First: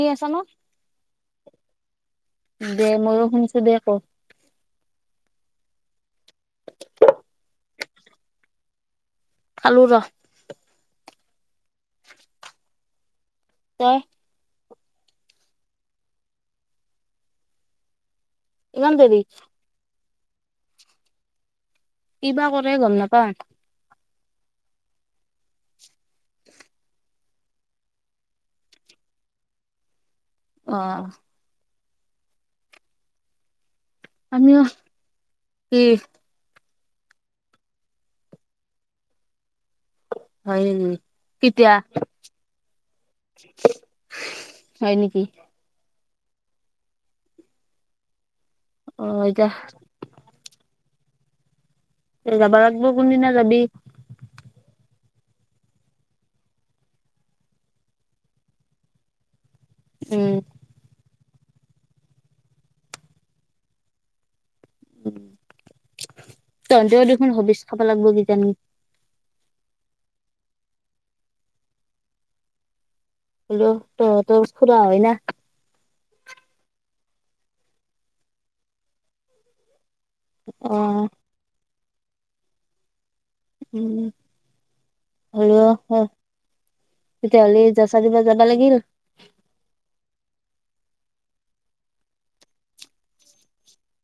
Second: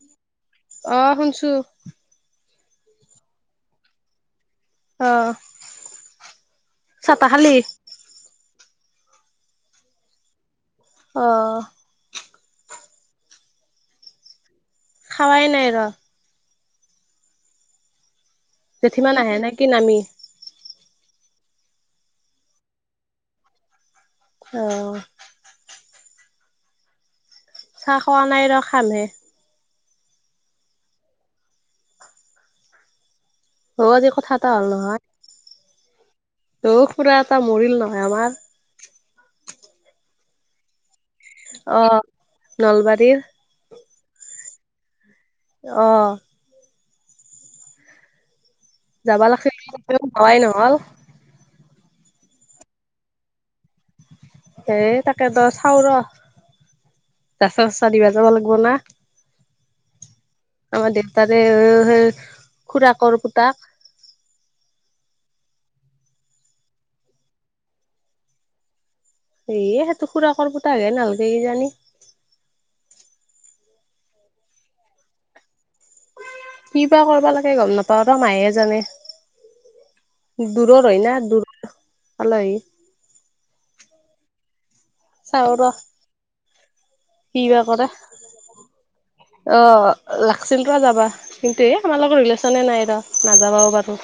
শুনি আছা ন? আহ শুনছো দে ময়ো শুনিছো দে ক অ চা তা খালি খালো ৰ অঁ আহ [unintelligible] খাৱাই নাই ৰ ইমান জেঠী মা দেৰি নাহে নে কি নামি‌? কিবা কৰে গম নাপাম, অ চাহ খোৱা নাই ৰ খামহে আহ অ আজি কথা এটা আমিও হ'ল নহয় কি দুৰৰ খুড়া এটা মৰিল নহয় আমাৰ হয় নেকি? কেতিয়া আহ নলবাৰীৰ। হয় নিকি। অ অ যাবা এতিয়া লাগিছিল যাৱাই নহল এই যাৱ লাগব কোন দিনা যাবি। এ তাকে ত চাউ ৰচ নাস্থা চাস্থা দিব যাব লাগিব না। উম আমাৰ দেউতাৰে সেই খুৰাককৰ পুতাক উ তন্তও দেখোন হবিচ খাব লাগিব কিজানি। স সেইটো টুকোৰা কৰ পুতাকে নহালকে কি জানি হলো ত ত খুৰা হয় ন। কি বা কৰিবা লাগে গম নাপাও ৰ মাইহে জানে অ দূৰৰ হয় ন দূৰ। আলহী উম চাও হলেও ৰ কিবা তেতিয়াহ'লে কৰে জচা দিবা যাবা লাগিল আহ- থছিলটো যাবা কিন্তু এই আমাৰ লগৰ ৰিলেশ্যনে নাই ৰ নাযাবাও পাৰোঁ।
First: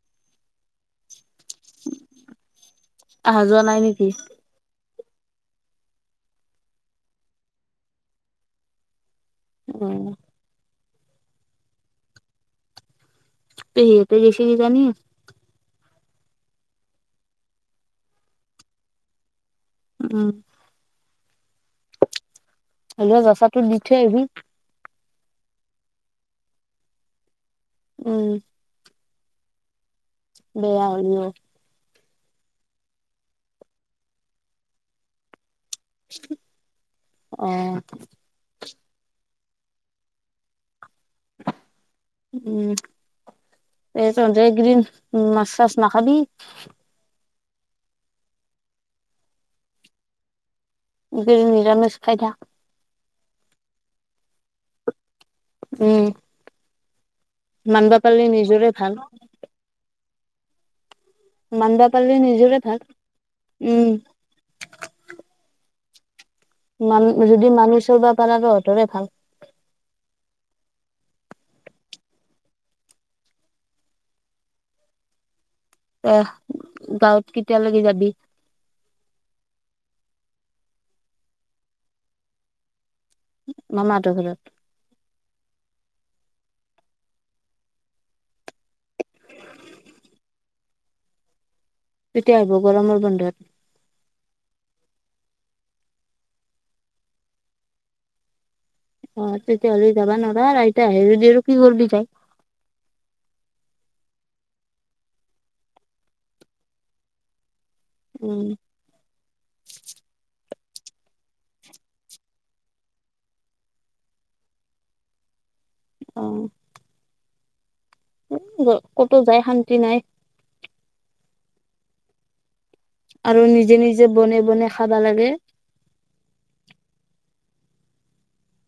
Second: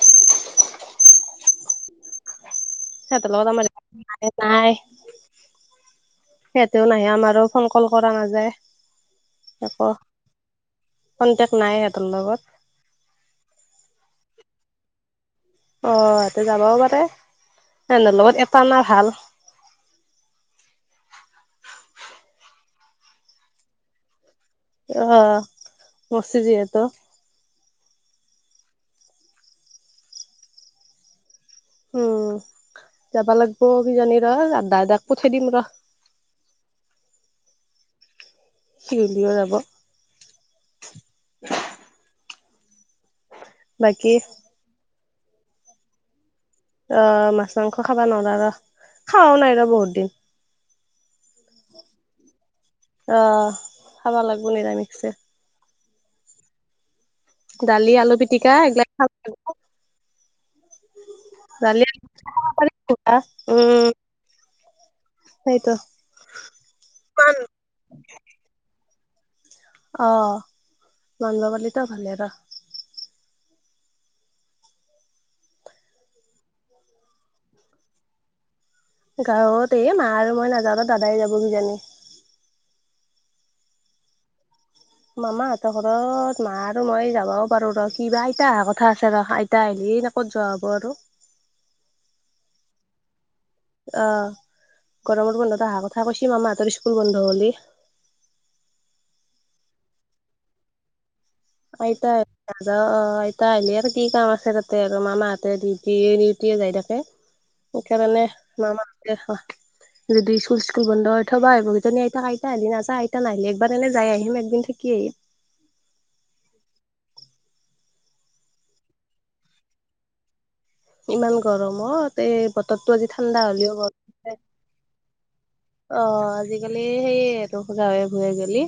[unintelligible] সিহঁতৰ অহা লগত যোৱা আমাৰ নাই নেকি ন নাই। সিহতেও নাহে আমাৰো ফোন কল কৰা নাযায়। আহ কনটেক্ট নাই হেতৰ লগত। পেহী হেটি গেইছে কিজানি। অ সহতে যাবও পাৰে এ লগত এটা না ভাল। উম হ ৰচাটো দি থৈ আহিবি অ মৰচি যিহেতু। উম বেয়া হলেও উম যাবা লাগিব কিজানি ৰ দাদাক পঠাই দিম ৰ। আহ ফিলিয়াৰ যাব [unintelligible] উম এ বাকী তহঁতে এইকেইদিন [unintelligible] উম মাছ চাছ নাখাবি। অ মাছ মাছ মাংস খাবা নোৱাৰা ৰ খোৱাও নাই ৰ বহুত দিন। এইকেইদিন নিৰামিষ খাই থাক অহ খাবা লাগিব নিৰামিখছে উম দালি মানবা আলু পাৰিলে পিটিকা নিজৰে এইগিলাক ভাল খাব লাগিব দালি মন্দা আলু পাৰিলে নিজৰে পাৰি ভাল উম সেতো মান যদি মানি চলবা পাৰা ন হঁতৰে ভাল। অ মানব পাৰিলেতো ভালেই ৰ। আহ গাঁৱত কেতিয়ালৈকে যাবি! গাঁৱত এই মা আৰু মই নাযাওঁ দাদাই যাব কিজানি। মামাহতৰ ৰ ঘৰত। মামাহঁতৰ ঘৰত মা আৰু মই যাবও পাৰো ৰ ক বা আইতা অহা কথা আছে ৰ আইতা আহিলি ক'ত যোৱা হ'ব আৰু। তেতিয়া হব গৰমৰ বন্ধত। অহ গৰমৰ বন্ধত অহা কথা কৈছি মামাহতৰ স্কুল বন্ধ হ'ল। অ তেতিয়াহ'লে যাবা নোৱাৰা আইতা আহে যদি কি কৰবি যাই আইতা অ আইতা আহলে আৰু কি কাম আছে তাতে আৰু মামাহঁতে ডিউটি ডিউটিয়ে যাই থাকে সেইকাৰণে উম মামাহতে যদি চ স্কুল বন্ধৰ অথবা আহিবকেইজনী আইতাক আইতা আহিলি নায় আইত নাহলি একবাৰ নলে যাই আহিম একদিন থাকি আহিম। অ ক'তো যায় শান্তি নাই। ইমান গৰমত অ এ বততো আজি আৰু ঠাণ্ডা হ'লেও নিজে ব নিজে বনে বনে খাবা লাগে অ আজিকালি সেই গাৱে ভুয়ে গেলি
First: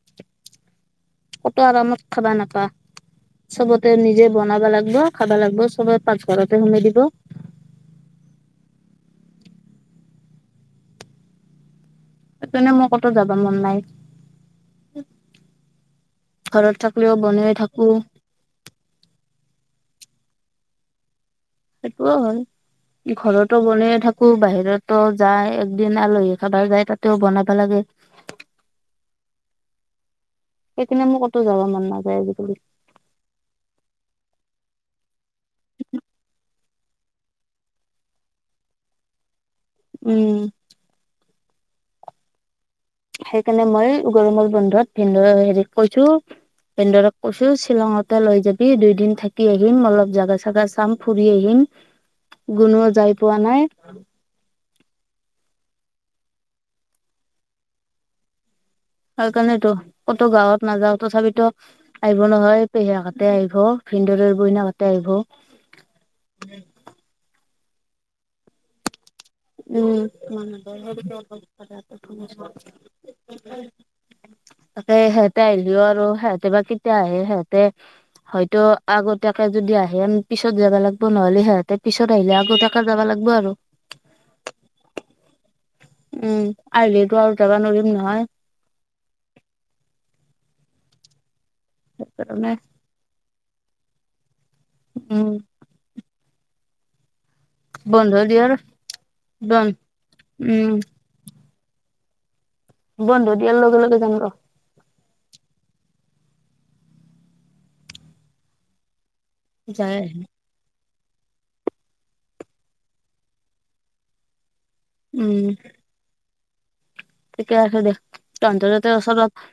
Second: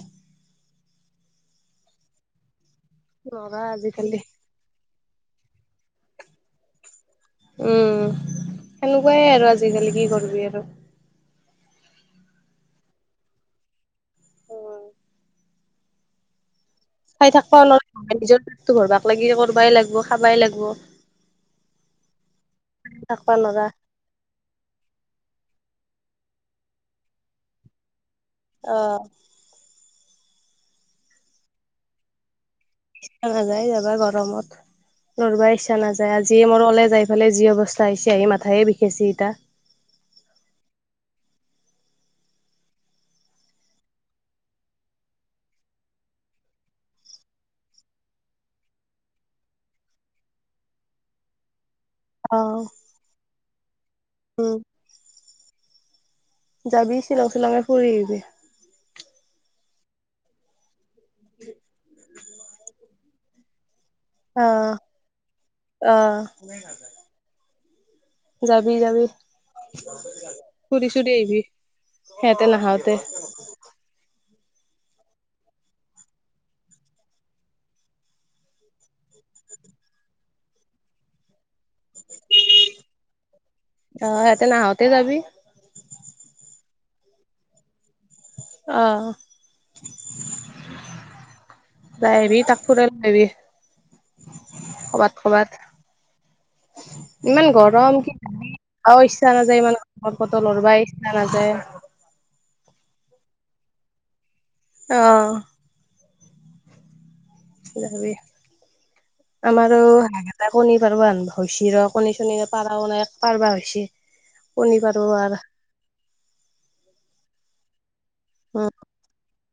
ক'তো আৰামত খাবা নাপোৱা। নৰা চবতে আজিকালি নিজে বনাবা লাগব। খাবা লাগব চবে পাঁক ঘৰতে সোমাই দিব। উম সেনেকোৱাই আৰু আজিকালি কি কৰিবি আৰু। সেই তেনে মোৰ কতো যাব মন নাই। উম ঘৰত থাকিলেও খাই বনাই থাক থাকো লৰা নিজৰতটো ঘৰবাক লাগি কৰিবই লাগব। তো খাবাই লাগব সেইটোও হয় থাকবা ঘৰতো নৰা বনে থাকো বাহিৰতো যায়। দিনা আলহী খাবাৰ যায় তাতেও বনাব লাগে। অহ সেইকাৰনে মোৰ কতো যাব মন নাযায় আজিকালি। নাযায় যাবা গৰমত। নব ইচ্ছা নাযায় আজিয়ে মোৰ কলেজ যাইফালে যি অৱস্থা আহিছে আহি মাথায়ে বিষেছে ইতিয়া উম সেইকাৰণে মই গৰমৰ বন্ধত ভিনদেউ হেৰিক কৈছো ভিনদেউক কৈছোঁ শ্বিলঙতে লৈ যাবি দুইদিন থাকি আহিম অলপ জাগা চাগা চাম ফুৰি আহিম অ গুণোও যাই পোৱা নাই উম যাবি শ্বিলং শ্বিলঙতে ফুৰি আহিবি সেইকাৰণে টো কতো গাঁৱত নাযাও, তথাপিতো আহিব নহয় পেহীয়েক হঁতে আহিব ভিন্দৰৰ বৈনাইহতে আহ আহিব। যাবি যাবি। উমঁ। ফুৰি চুৰি আহিবি সিহঁতে নাহাওতে। তাকে সিহঁতে আহিলেও আৰু সিহঁতে বা কেতিয়া আহে, সিহঁতে হয়তো আগতীয়াকে যদি আহে আমি পিছত যাবা লাগিব নহ'লে সিহঁতে পিছত আহিলে আগতীয়াকে যাব লাগিব আৰু। অঁ সিহঁতে নাহোতে যাবি? উমঁ আহিলেতো আৰু যাবা নোৱাৰিম নহয়। অঁ। যায় সেইকাৰণে তাক ফুৰাই লৈ আহিবি। কবাত উম কবাত। [inaudible] ইমান গৰম বন্ধ দিয়াৰ [unintelligible] ইচ্ছা নাযায় বন ইমান গৰমৰ উম [unintelligible] ইচ্ছা নাযায়। বন্ধ দিয়া লগে লগে যাম ৰ। অহঁ। যাবি। আমাৰো যাই আহিম [inaudible] পাৰবা হেন হৈছি ৰ'। কণী-চণী পাৰাও নাই, পাৰবা হৈছি। পঢ়িবত লোৱাৰ উম ঠিকে আছে দে। উম তহন্তৰ তাতে ওচৰত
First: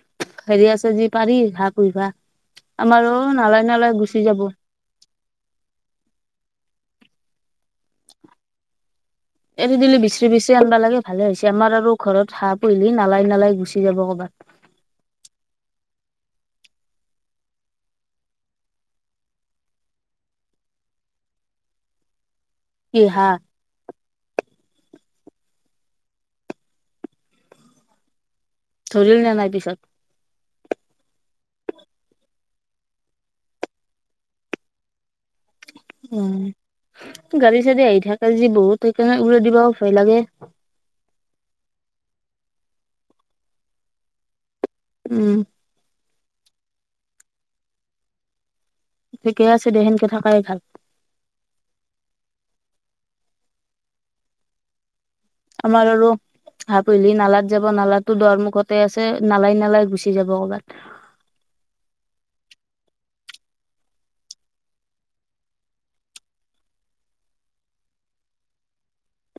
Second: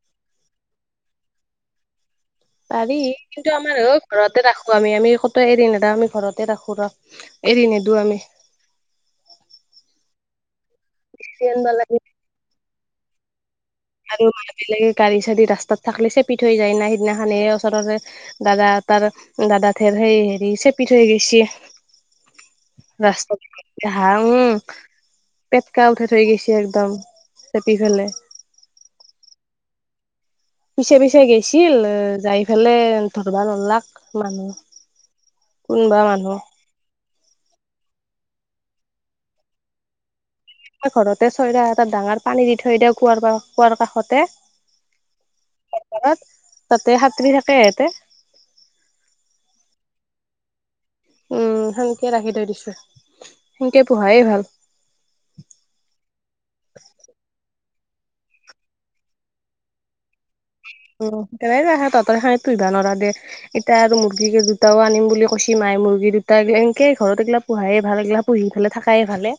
ফেৰি আছে যদি পাৰি বা কো ভা। পাৰি। কিন্তু আমাৰ [unintelligible] যাব। ঘৰতে ৰাখোঁ আমি। আমি ক'তো এৰি নেদাও। আমি ঘৰতে ৰাখোঁ ৰ'। এৰি নেদো আমি। জুনিছ তিয়া আনবা লাগে, ভালে হৈছে। চিয়ান আমাৰ আৰু বালাজী ঘৰত হা পলি নালাই নালাই গুচি যাব আৰু ক'বাত। লাগিলে গাড়ী-চাৰি ৰাস্তাত থাকলি চেপি থৈ যায় না, সিদিনাখনে ওচৰৰে দাদা- তাৰ দাদা ঠেৰ সেই হেৰি চেপি থৈ গৈছি। কি হাঁহ ৰাস্তা [inaudible] হা উম। পেটকা উঠাই থৈ গৈছে একদম, চেপি ফেলে। ধৰিল নে নাই পিছত? পিছে পিছে গৈছিল যাই ফেলে ধৰবা নলাক মানুহ। কোনোবা মানুহ। উম। গাড়ী চাড়ী আহি থাকেজি বহুত সেইকাৰণে উৰা দিবা ভয় লাগে। ঘৰতে চয়দ এটা ডাঙৰ পানী দি থৈ দিয় কুঁ কুঁৱাৰ কাষতে। উ'ম। ঘৰত তাতে হাতুৰী থাকে হেতে। ঠিকে আছে দে সেনকে থকাই ভাল। উম সেনকে ৰাখি থৈ দিছো সেনকে পঢ়ায় ভাল। আমাৰ আৰু হাঁহ পুহিলি নালাত যাব নালা দৰমুখতে আছে নালাই নালাই গুচি যাব কৰ'ৰবাত। উম সেইে তহতৰ খাঁতো সিবা নৰা দে এতিয়া আৰু মুৰ্গী দুটাও আনিম বুলি কৈছি মায় মুৰ্গী দুটাা এনকে ঘৰত এইগিলা পোহাইে ভাল এইগিলা পুহি ফালে থাকাইে ভালে।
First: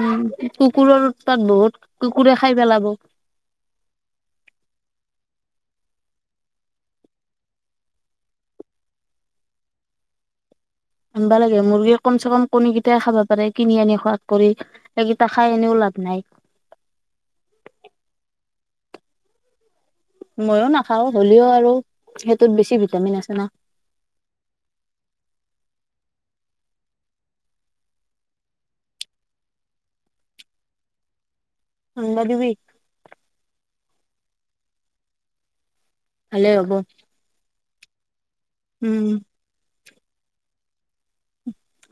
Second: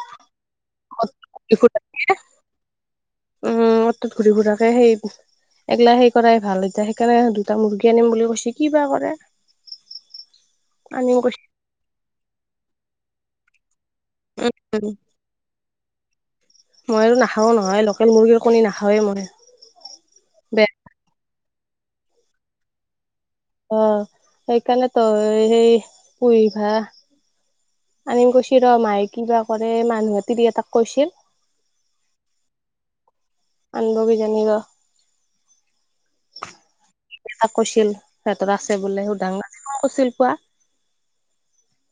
উম কুকুৰৰ তাত বহুত কুকুৰে খাই পেলাব। উম অ্তত ঘূৰি ফুৰাৰাকে সেই এগিলা সেই কৰাই ভাল এতিয়া সেইকাৰণে দুটা মুৰ্গী আনিম বুলি কৈছ কি বা কৰে। আনিম আনিব কৈছি। লাগে মুৰগি। কমচে কম কণী কেইটাই খাব পাৰে কিনি আনি। খোৱাত কৰি উ সেইকেইটা খাই এনেও লাভ নাই মই নাখাও নহয় লোকেল মুৰ্গীৰ। কনি নাখাওঁৱেই মই। মইয়ো বেয়া নাখাওঁ। হ'লেও আৰু সেইটোত বেছি ভিটামিন আছে। না। অঁ, সেইকাৰণে তো সেই। পুৰি ভা। আনিম কৈছ ৰ মায়ে কিবা কৰে মানুহে তিৰি এটাক কৈছিল। নন্দ দিবি। আনব কিজানী ৰ। আলে অব। কৈইছিল। পিহঁত আছে বোলে সুদাং। চছিল পোৱা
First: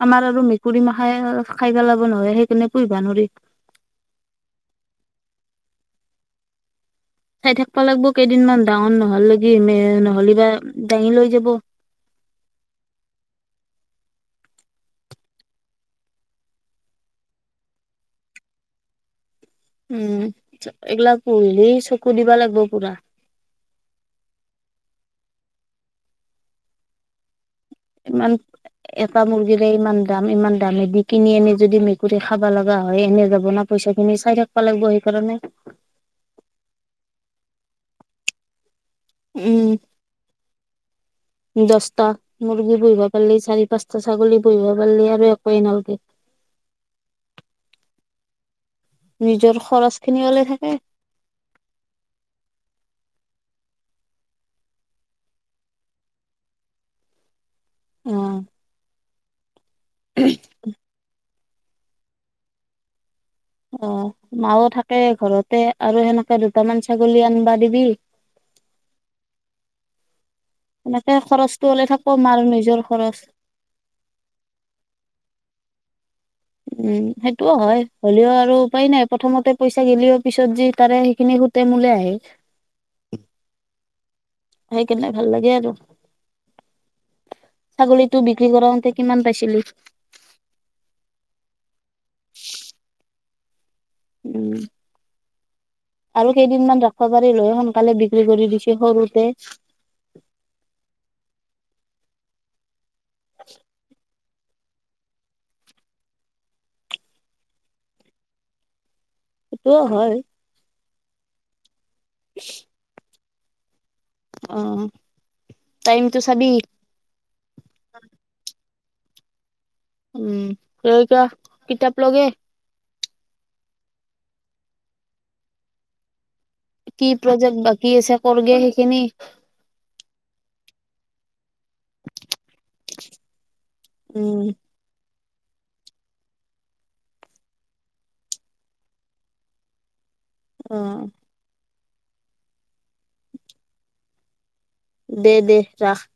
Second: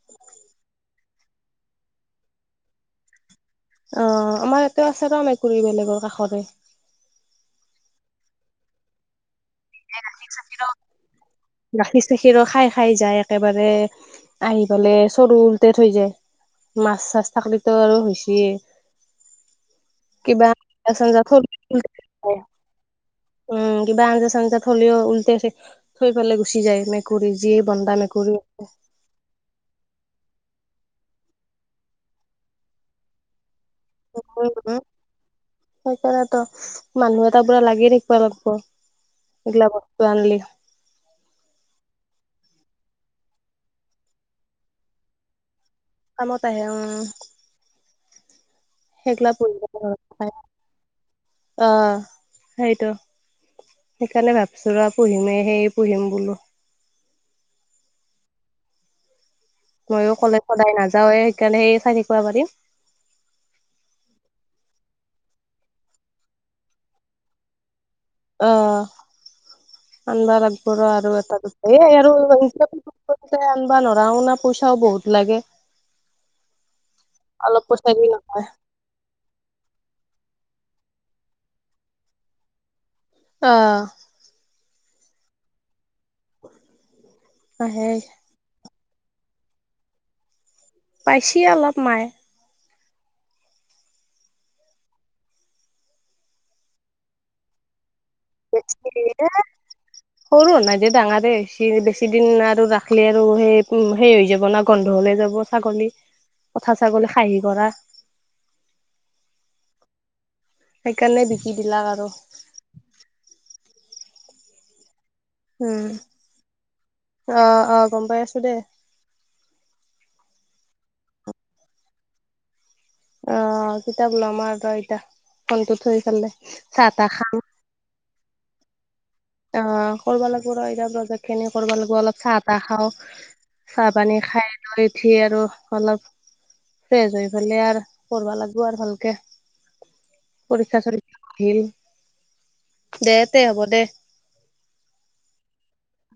আমাৰ আৰু মেকুৰী মাখাই খাই পেলাব নহয় সেইকাৰণে পুহিবা নোৱাৰ। অঁ, আমাৰ ইয়াতেও আছে ত মেকুৰী বেলেগৰ কাষৰে। চাই থাকবা লাগিব কেইদিনমান ডাঙৰ নহল লকে। গাখীৰ চাখ যাব গাখীৰ চাখীৰো খাই খাই যায় একেবাৰে। আহি পালে চৰু ওলতে থৈ যায় মাছ চাছ থাকিলো আৰু হৈচিয়ে। উম এইগিলা পুহিলি চকু দিবা লাগব পুৰা। উম কিবা আঞ্জা চাঞ্জা থলেও উলট থৈ পেলাই গুচি যায় মেকুৰী। যিয়ে বন্দা মেকুৰী ইমান এটা মুৰ্গীৰে ইমান দাম ইমান। দামেদি কিনি আনি যদি মেকুৰী খাব লগা হয় এনে যাব ন। পইচা খিনি চাই থাকিব লাগিব সেইকাৰণে। তাৰ পুৰা লাগি থাকিবা লাগিব। উম দশটা। মুৰ্গী বহিব পাৰলি চাৰি-পাঁচটা ছাগলী বহিব পাৰলি আৰু এক এ নহ কামত আহে অ অ। সেইগিলা নিজৰ পৰিব উ উ খৰচ খিনি হে ওলাই থাকে অ সেইটো সেইকাৰণে ভাবছো ৰ পুহিমেই সেইয় পুহিম বোলো। উম। ময়ো কলে সদায় নাযাওৱে। সেইকাৰণে সেই চাই থাকিব পাৰিম। অ মাও থাকে ঘৰতে আৰু সেনেকে দুটামান ছাগলী আনিবা দিবি। অ অ আন আন। সৰু আৰু সেনেকে এটা খৰচটো সেই ওলাই থাকব আৰু মাৰ নিজৰ খৰচ আনবা নোৱাৰা শনা পইচাও বহুত লাগে। উম, সেইটোও অলপ হয় পইচা দি হ'লেও নহয় আৰু উপায় নাই প্ৰথমতে পইচা গিলিও পিছত যি তাৰে সেইখিনি গোটে মোলে আহিল। অ আহি কিনে ভাল লাগে আৰু আহে ছাগলীটো বিক্ৰী কৰাওঁতে কিমান পাইছিলি? পাইছি অলপ। মায়ে উম আৰু কেইদিনমান ৰাখবা পাৰি লৈ সোনকালে বিক কুচ কৰেগা, সৰু আৰু নাইদে ডাঙাৰে হৈছি। হেৰি বেছি দিন না আৰু ৰাখ খিলে আৰু ও সেই উম সে হৈ যাব। বনা গন্ধ হ'লে যাব ছাগলী পঠা ছাগলী খাসী কৰা। সিটোও হয়। সেইকাৰণে বিকি দিলা কাক? অ চি চি চি [inaudible] অ অ। উম আহ আহ গম পাই আছো দেই উম, তয় এতিয়া কিতাপ ল গে। অ অ অ, কিতাপ ল'ম আৰু ৰ এতিয়া ফনটো থৈ এফালে। কি প্ৰজেক্ট বাকি আছে? কৰগে সেইখিনি অ কৰিবা লাগব ৰ এতিয়া প্ৰজেক্টখিনি কৰিবা লাগিব অলপ চাহ-তাহ খাওঁ চাহ-পানী উম খাই লৈ ইত উঠি আৰু অলপ ফ্ৰেচ হৈ পেলাই আৰ কৰবা লাগব আৰু ভালকে। অ পৰীক্ষা চলি আছিল। দে, তে'হ'ব দে। দে, দে ৰাহ।